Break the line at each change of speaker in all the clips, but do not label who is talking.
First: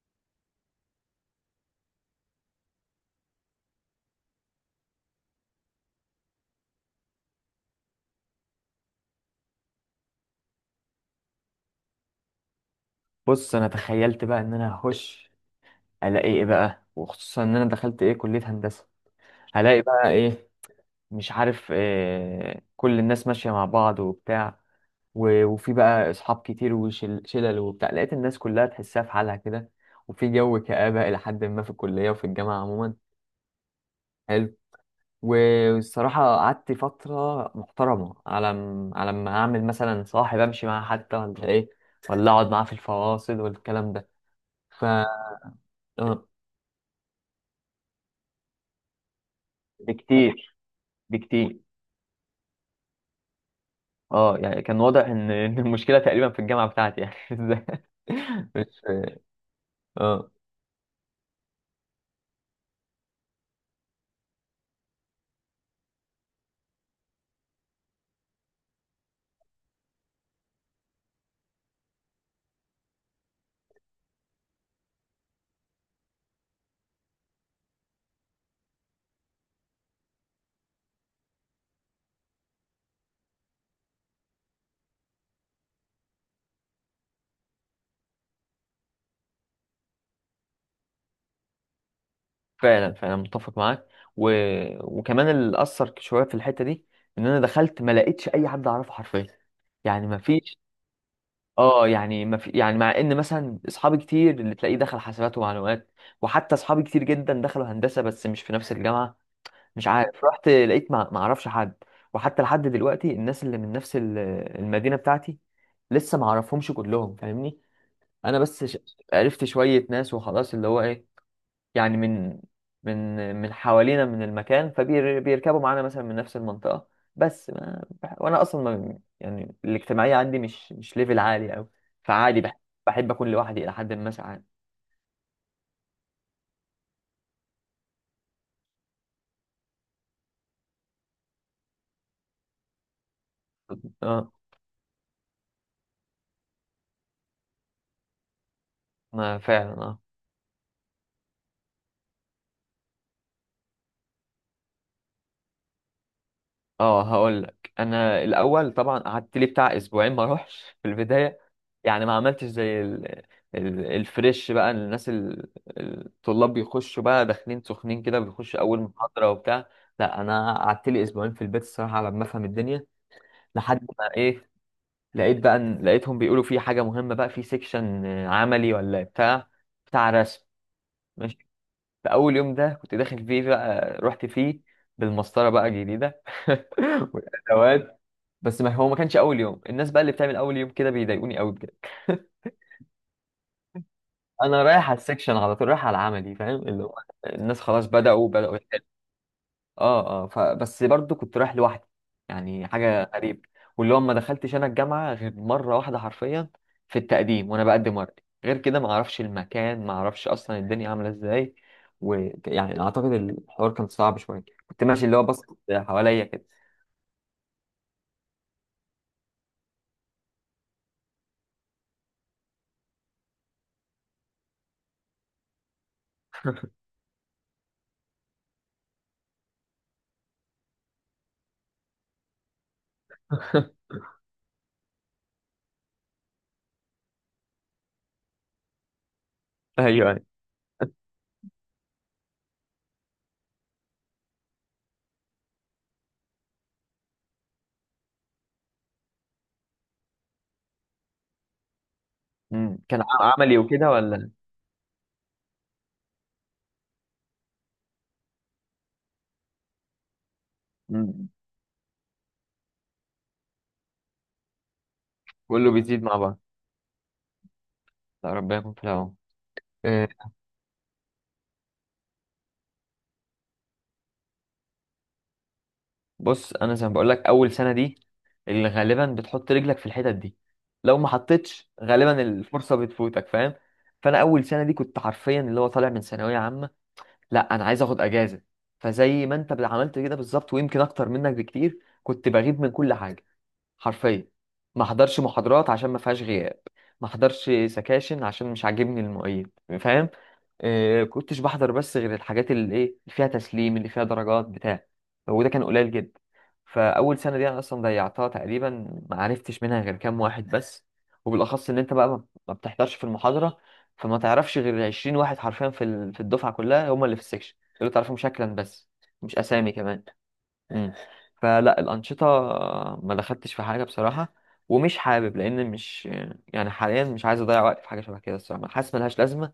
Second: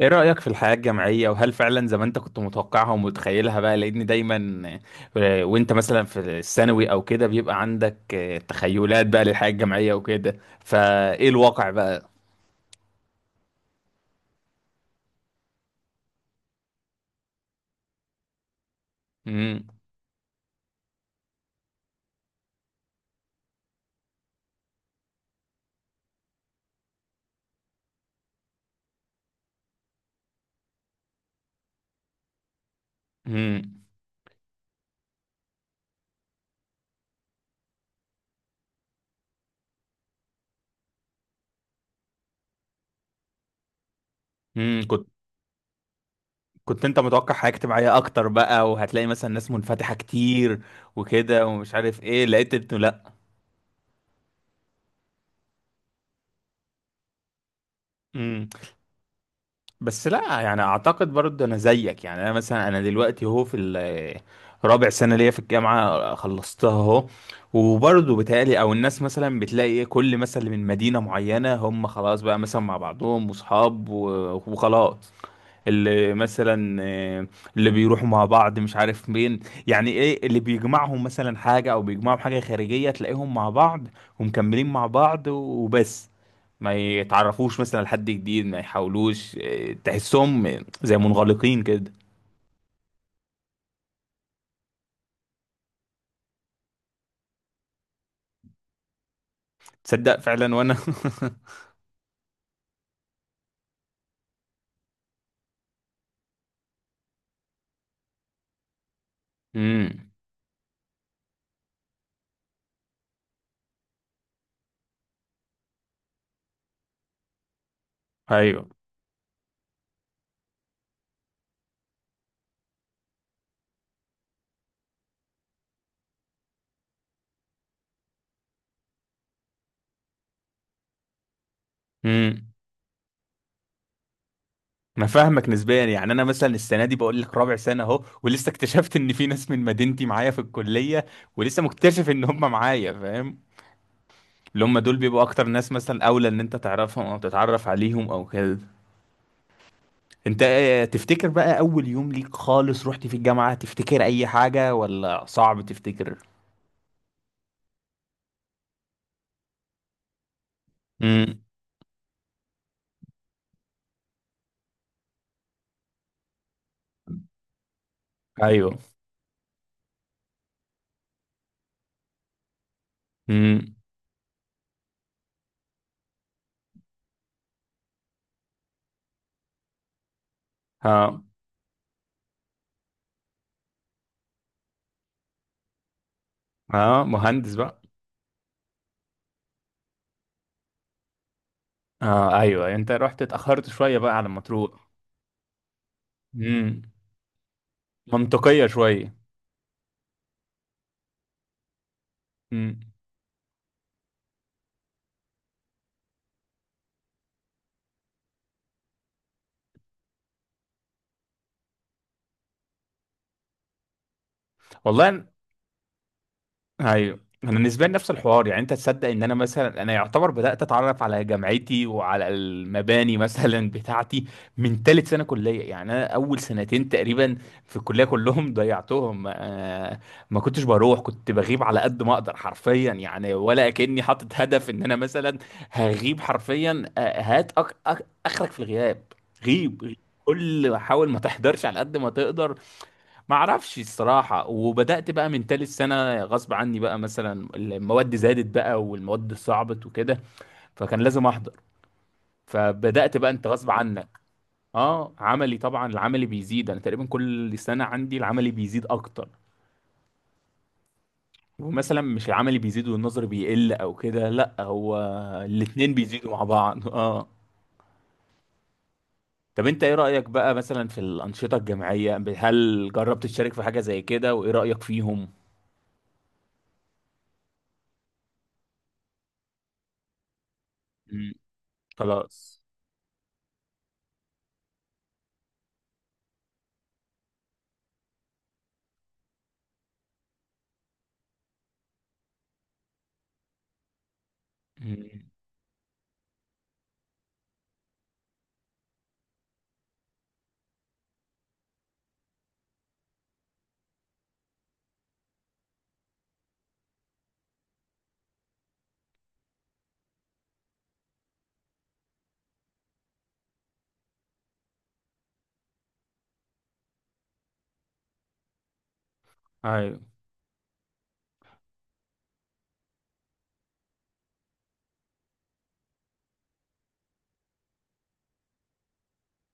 ايه رأيك في الحياة الجامعية؟ وهل فعلا زي ما انت كنت متوقعها ومتخيلها بقى؟ لان دايما، وانت مثلا في الثانوي او كده بيبقى عندك تخيلات بقى للحياة الجامعية وكده، فايه الواقع بقى؟
بص، انا تخيلت بقى ان انا هخش الاقي ايه بقى، وخصوصا ان انا دخلت ايه كلية هندسة.
امم.
هلاقي بقى ايه؟ مش عارف إيه، كل الناس ماشية مع بعض وبتاع وفي بقى اصحاب كتير وشلل وبتاع. لقيت الناس كلها تحسها في حالها كده، وفي جو كآبة الى حد ما في الكلية وفي الجامعة عموما.
امم.
حلو. والصراحة قعدت فترة محترمة على ما اعمل مثلا صاحب امشي معاه حتى ولا ايه، ولا اقعد معاه في الفواصل والكلام ده.
امم.
ف
كنت انت متوقع حياة اجتماعية اكتر بقى، وهتلاقي مثلا ناس منفتحة
بكتير.
كتير وكده؟
بكتير.
ومش عارف ايه، لقيت انه
اه، يعني كان واضح ان إن المشكله تقريبا في الجامعه بتاعتي، يعني ازاي؟
لا.
مش
بس
اه،
لا يعني، اعتقد برضه انا زيك. يعني انا مثلا، انا دلوقتي اهو في رابع سنه ليا في الجامعه، خلصتها اهو. وبرضه بتهيألي، او الناس مثلا بتلاقي ايه، كل مثلا من مدينه معينه هم خلاص بقى مثلا مع بعضهم واصحاب و- وخلاص. اللي مثلا، اللي بيروحوا مع بعض مش عارف مين. يعني ايه اللي بيجمعهم؟ مثلا حاجة او بيجمعهم حاجة خارجية، تلاقيهم مع بعض ومكملين مع بعض وبس. ما يتعرفوش مثلا لحد جديد، ما يحاولوش، تحسهم زي منغلقين كده.
فعلا فعلا متفق معاك. و... وكمان اللي اثر شويه في الحته دي، ان انا دخلت ما لقيتش اي حد اعرفه حرفيا. يعني ما
تصدق فعلا،
فيش،
وانا
اه يعني ما في، يعني مع ان مثلا اصحابي كتير اللي تلاقيه دخل حاسبات ومعلومات، وحتى اصحابي كتير جدا دخلوا هندسه بس مش في نفس الجامعه. مش
امم.
عارف، رحت لقيت ما اعرفش حد. وحتى لحد دلوقتي الناس اللي من نفس المدينه بتاعتي، لسه ما اعرفهمش كلهم، فاهمني؟ انا بس
ايوه.
ش... عرفت شويه ناس وخلاص، اللي هو ايه، يعني من من حوالينا، من المكان، فبيركبوا معانا مثلا من نفس المنطقه. بس ما... بح- وانا اصلا ما... يعني الاجتماعيه عندي مش ليفل عالي قوي. فعادي
امم.
بح... بحب اكون لوحدي الى حد ما ساعات.
انا فاهمك نسبيا. يعني انا مثلا السنه دي، بقول لك رابع سنه اهو، ولسه اكتشفت ان في ناس من مدينتي معايا في الكليه، ولسه مكتشف ان هم معايا، فاهم؟
اه.
اللي هم دول بيبقوا اكتر ناس مثلا اولى ان انت تعرفهم، او تتعرف عليهم او كده.
ما فعلا. اه
انت تفتكر بقى اول يوم ليك خالص رحت في الجامعة؟ تفتكر اي حاجة ولا صعب تفتكر؟
اه، هقول لك انا الاول طبعا قعدت لي بتاع اسبوعين ما اروحش في
امم.
البدايه، يعني ما عملتش زي الفريش بقى، الناس الطلاب بيخشوا بقى داخلين سخنين كده بيخشوا
ايوه.
اول محاضره وبتاع. لا انا قعدت لي اسبوعين في البيت الصراحه على ما افهم الدنيا.
امم.
لحد ما ايه، لقيت بقى لقيتهم بيقولوا في حاجه مهمه بقى في سيكشن عملي ولا بتاع، بتاع رسم.
ها.
ماشي. فاول يوم ده كنت داخل فيه بقى، رحت فيه بالمسطره بقى الجديده
ها، مهندس بقى.
والادوات. بس ما هو ما كانش اول يوم. الناس بقى اللي بتعمل اول يوم كده بيضايقوني قوي بجد.
اه ايوه، انت رحت اتاخرت شويه بقى على ما
انا
تروح.
رايح على السكشن على طول، رايح على العملي، فاهم
امم،
اللي هو الناس خلاص بداوا
منطقيه
يحلوا.
شويه.
اه اه، فبس برضو كنت رايح لوحدي، يعني
امم.
حاجه غريبه. واللي هو ما دخلتش انا الجامعه غير مره واحده حرفيا، في التقديم وانا بقدم ورقي، غير كده ما اعرفش المكان، ما اعرفش اصلا الدنيا عامله ازاي. ويعني اعتقد الحوار كان صعب شويه، كنت ماشي اللي هو
والله.
بص حواليا كده.
ايوه. انا بالنسبه لي نفس الحوار. يعني انت تصدق ان انا مثلا، انا يعتبر بدات اتعرف على جامعتي وعلى المباني مثلا بتاعتي من ثالث سنه كليه؟ يعني انا اول سنتين تقريبا في الكليه كلهم ضيعتهم. ما كنتش بروح، كنت بغيب على قد ما اقدر حرفيا، يعني ولا كاني حاطط هدف ان انا مثلا هغيب حرفيا. هات اخرك في الغياب. غيب
ايوه،
غيب.
أيوة.
كل، حاول ما تحضرش على قد ما تقدر. ما اعرفش الصراحة، وبدأت بقى من تالت سنة غصب عني، بقى مثلا المواد زادت بقى والمواد صعبت وكده، فكان لازم احضر.
مم. كان
فبدأت بقى انت
عملي
غصب
وكده
عنك.
ولا؟
اه عملي طبعا، العملي بيزيد. انا تقريبا كل سنة عندي العملي بيزيد اكتر.
مم.
ومثلا مش العملي بيزيد والنظري بيقل او كده، لا، هو
كله
الاتنين
بيزيد مع
بيزيدوا
بعض.
مع بعض. اه.
لا ربنا يكون في العون.
طب انت ايه
آه،
رأيك بقى مثلا في الأنشطة الجامعية؟ هل جربت تشارك في حاجة زي كده؟ وايه رأيك فيهم؟
بص، انا زي ما بقول لك اول سنه دي اللي غالبا بتحط رجلك في الحتت دي، لو ما
مم.
حطيتش غالبا
خلاص.
الفرصه بتفوتك، فاهم؟ فانا اول سنه دي كنت حرفيا اللي هو طالع من ثانويه عامه، لا انا عايز اخد اجازه. فزي ما انت عملت كده بالظبط، ويمكن اكتر منك بكتير، كنت بغيب من كل حاجه حرفيا. ما حضرش
مم.
محاضرات عشان ما فيهاش غياب، ما حضرش سكاشن عشان مش عاجبني المعيد، فاهم؟ آه كنتش بحضر بس غير الحاجات اللي ايه، اللي فيها تسليم، اللي فيها درجات بتاع وده كان قليل جدا. فاول سنه دي انا اصلا ضيعتها تقريبا، ما عرفتش منها غير كام واحد بس. وبالاخص ان انت بقى ما بتحضرش في المحاضره، فما تعرفش غير 20 واحد حرفيا في في الدفعه كلها، هم اللي في السكشن اللي تعرفهم شكلا بس، مش اسامي كمان.
ايوه.
مم. فلا، الأنشطة ما دخلتش في حاجة بصراحة، ومش حابب، لأن مش، يعني حاليا مش عايز أضيع وقت في حاجة شبه كده الصراحة، حاسس ملهاش لازمة.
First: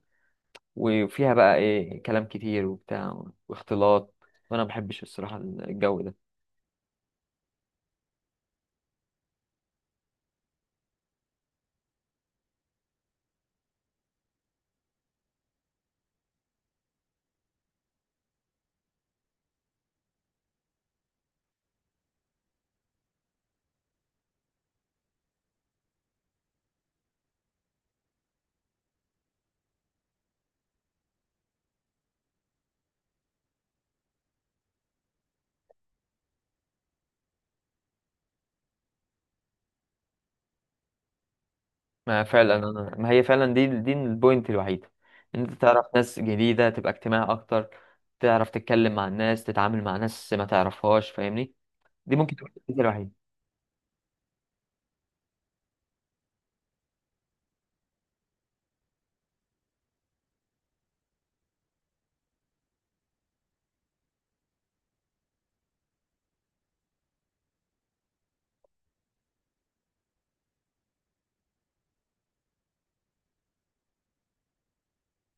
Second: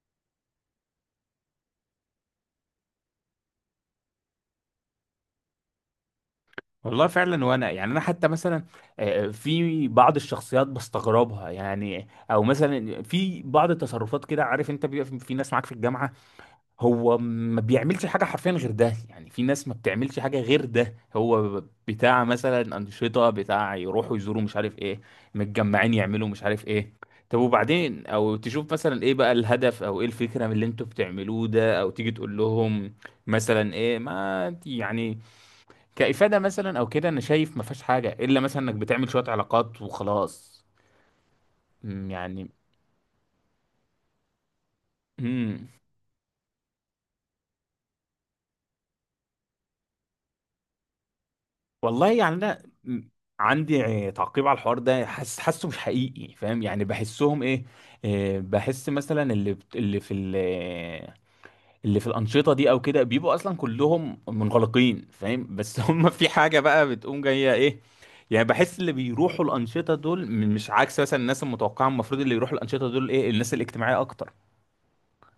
وفيها بقى إيه، كلام كتير وبتاع واختلاط، وأنا ما بحبش الصراحة الجو ده.
والله فعلا. وانا يعني انا حتى مثلا، في بعض الشخصيات بستغربها، يعني او مثلا في بعض التصرفات كده. عارف انت بيبقى في ناس معاك في الجامعه، هو ما بيعملش حاجه حرفيا غير ده. يعني في ناس ما بتعملش حاجه غير ده، هو بتاع مثلا انشطه بتاع، يروحوا يزوروا مش عارف ايه، متجمعين يعملوا مش عارف ايه. طب وبعدين؟ او تشوف مثلا ايه بقى الهدف، او ايه الفكره من اللي انتوا بتعملوه ده؟ او تيجي تقول لهم مثلا ايه ما يعني كإفادة، مثلا او كده. انا شايف ما فيهاش حاجة، الا مثلا انك بتعمل شوية علاقات وخلاص.
ما
يعني.
فعلا. أنا ما هي فعلا دي البوينت الوحيدة، إن أنت
امم.
تعرف ناس جديدة، تبقى اجتماعي أكتر، تعرف تتكلم مع الناس، تتعامل مع ناس ما تعرفهاش، فاهمني؟
والله
دي
يعني
ممكن تكون
انا،
الفكرة الوحيدة.
عندي تعقيب على الحوار ده. حاسه مش حقيقي، فاهم؟ يعني بحسهم ايه، بحس مثلا اللي في اللي في الأنشطة دي او كده، بيبقوا اصلا كلهم منغلقين فاهم، بس هم في حاجة بقى بتقوم جاية ايه. يعني بحس اللي بيروحوا الأنشطة دول مش عكس مثلا الناس المتوقعة. المفروض اللي يروحوا الأنشطة دول ايه الناس الاجتماعية اكتر.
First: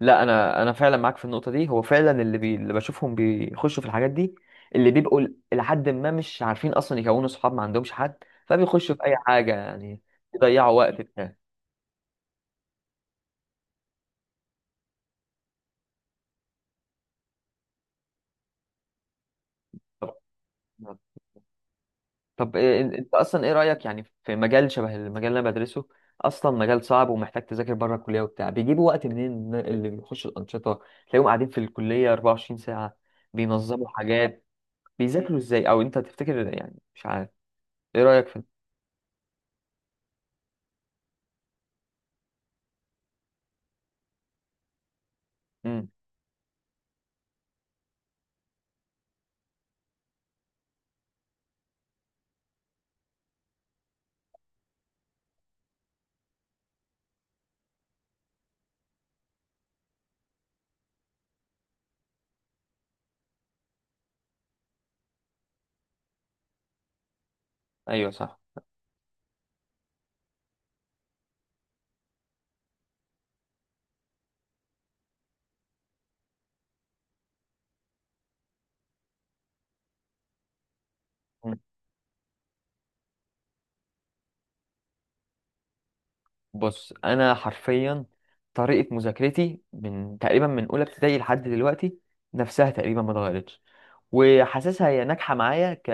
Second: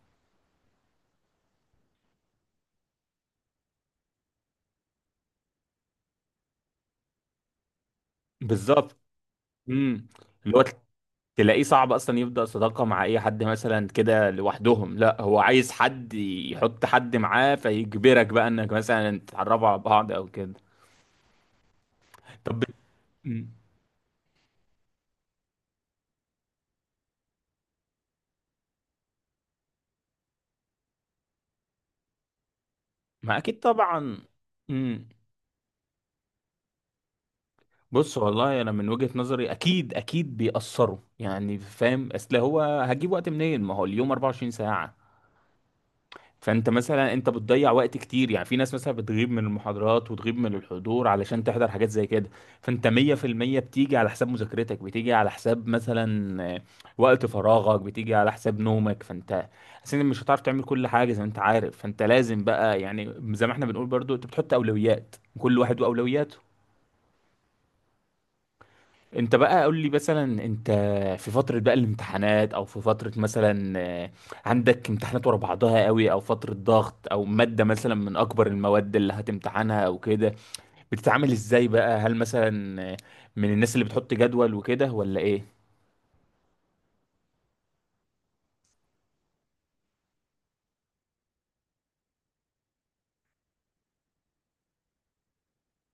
لا انا، انا فعلا معاك في النقطه دي. هو فعلا اللي بي...، اللي بشوفهم بيخشوا في الحاجات دي اللي بيبقوا لحد ما مش عارفين اصلا يكونوا صحاب، ما عندهمش حد، فبيخشوا
بالظبط.
في اي حاجه يعني،
امم. اللي هو
يضيعوا وقت بتاع
تلاقيه صعب اصلا يبدأ صداقة مع اي حد مثلا كده لوحدهم. لا، هو عايز حد يحط حد معاه، فيجبرك بقى انك مثلا تتعرفوا على بعض او كده.
طب،
طب
طب انت اصلا
مم.
ايه رايك يعني في مجال شبه المجال اللي انا بدرسه؟ اصلا مجال صعب ومحتاج تذاكر بره الكليه وبتاع. بيجيبوا وقت منين اللي بيخشوا الانشطه؟ تلاقيهم قاعدين في الكليه 24 ساعه
ما اكيد
بينظموا
طبعا.
حاجات.
امم.
بيذاكروا ازاي او انت تفتكر؟ يعني مش عارف. ايه
بص
رايك في،
والله انا من وجهة نظري اكيد اكيد بيأثروا، يعني فاهم؟ اصل هو هجيب وقت منين؟ ما هو اليوم 24 ساعة.
مم.
فانت مثلا، انت بتضيع وقت كتير. يعني في ناس مثلا بتغيب من المحاضرات وتغيب من الحضور علشان تحضر حاجات زي كده. فانت 100% بتيجي على حساب مذاكرتك، بتيجي على حساب مثلا وقت فراغك، بتيجي على حساب نومك. فانت اصلا مش هتعرف تعمل كل حاجة زي ما انت عارف، فانت لازم بقى، يعني زي ما احنا بنقول برضو، انت بتحط اولويات، كل واحد واولوياته.
ايوه صح.
انت بقى قول لي مثلا، انت في فترة بقى الامتحانات، او في فترة مثلا عندك امتحانات ورا بعضها قوي، او فترة ضغط، او مادة مثلا من اكبر المواد اللي هتمتحنها او كده، بتتعامل ازاي بقى؟ هل مثلا من الناس اللي بتحط جدول وكده ولا ايه؟
بص انا حرفيا طريقه مذاكرتي من تقريبا من اولى ابتدائي لحد دلوقتي نفسها تقريبا، ما اتغيرتش، وحاسسها هي ناجحه معايا ك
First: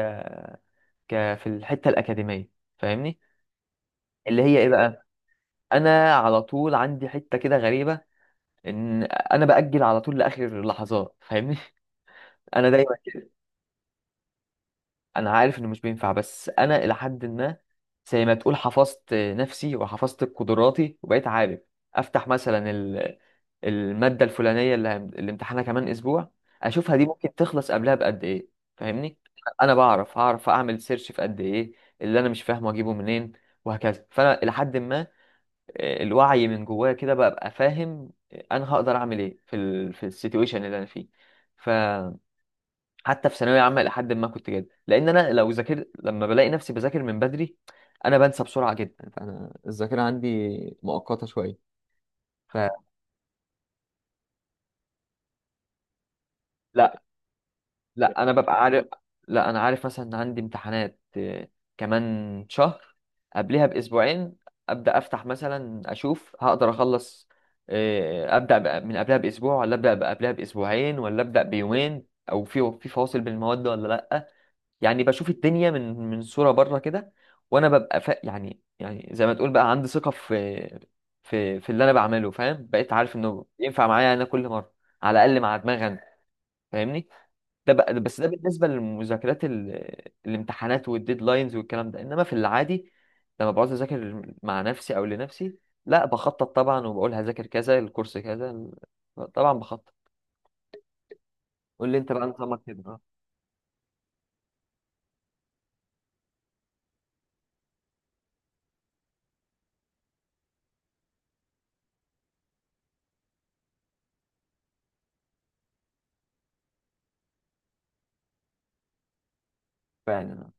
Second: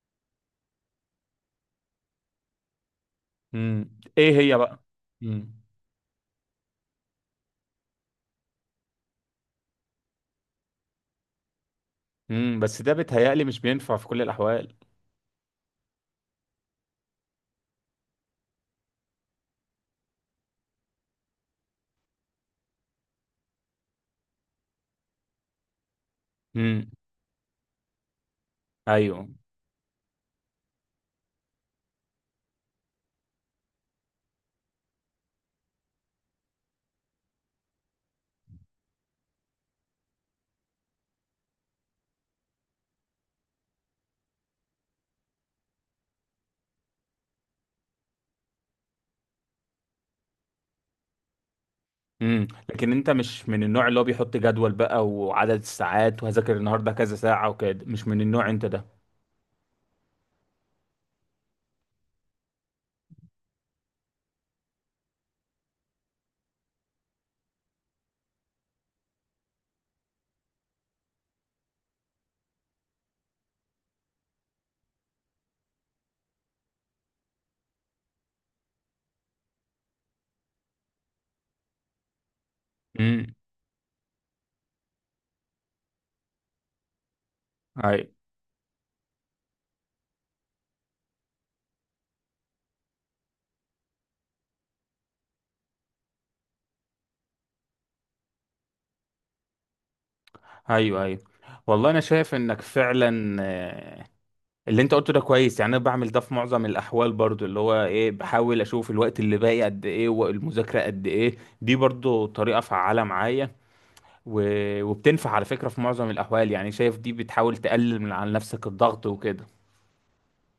ك في الحته الاكاديميه، فاهمني؟
امم. ايه
اللي
هي
هي ايه
بقى؟
بقى،
امم.
انا على طول عندي حته كده غريبه، ان انا باجل على طول لاخر اللحظات، فاهمني؟
امم.
انا
بس ده
دايما،
بيتهيألي مش بينفع في كل الاحوال.
انا عارف انه مش بينفع، بس انا الى حد ما زي ما تقول حفظت نفسي وحفظت قدراتي، وبقيت عارف افتح مثلا المادة الفلانية اللي امتحانها كمان اسبوع،
امم.
اشوفها دي ممكن تخلص قبلها بقد ايه، فاهمني؟
ايوه.
انا بعرف هعرف اعمل سيرش في قد ايه، اللي انا مش فاهمه اجيبه منين، وهكذا. فانا الى حد ما الوعي من جوايا كده بقى فاهم انا هقدر اعمل ايه في في السيتويشن اللي انا فيه. حتى في ثانويه عامه الى حد ما كنت جاد، لان انا لو ذاكرت لما بلاقي نفسي بذاكر من بدري، انا بنسى بسرعه جدا، فانا الذاكره عندي مؤقته شويه.
امم.
فلا،
لكن انت مش من النوع اللي هو بيحط جدول بقى وعدد الساعات، وهذاكر النهارده
لا،
كذا ساعة وكده، مش من
لا، انا
النوع
ببقى
انت ده.
عارف. لا انا عارف مثلا ان عندي امتحانات كمان شهر، قبلها باسبوعين ابدا افتح مثلا اشوف هقدر اخلص، ابدا بقى من قبلها باسبوع، ولا ابدا بقى قبلها باسبوعين، ولا ابدا بيومين، او في فواصل بين المواد ولا لا. يعني بشوف الدنيا من صورة بره كده. وانا ببقى ف...، يعني يعني زي ما تقول بقى عندي ثقة في اللي انا بعمله، فاهم؟ بقيت عارف
امم.
انه ينفع معايا انا كل مرة، على الاقل مع دماغي انا، فاهمني؟ ده بقى،
ايوه.
بس ده بالنسبة للمذاكرات الامتحانات والديدلاينز والكلام ده. انما في العادي لما بقعد اذاكر مع نفسي او لنفسي، لا بخطط طبعا، وبقول هذاكر كذا، الكورس كذا طبعا بخطط.
ايوه. ايوه.
قول
والله
لي
انا
انت بقى
شايف انك
نظامك كده؟ اه
فعلا، اللي انت قلته ده كويس. يعني انا بعمل ده في معظم الاحوال برضو، اللي هو ايه، بحاول اشوف الوقت اللي باقي قد ايه والمذاكره قد ايه، دي برضو طريقه فعاله معايا. و... وبتنفع على فكره في معظم الاحوال. يعني شايف دي بتحاول تقلل من على نفسك الضغط وكده.
فعلا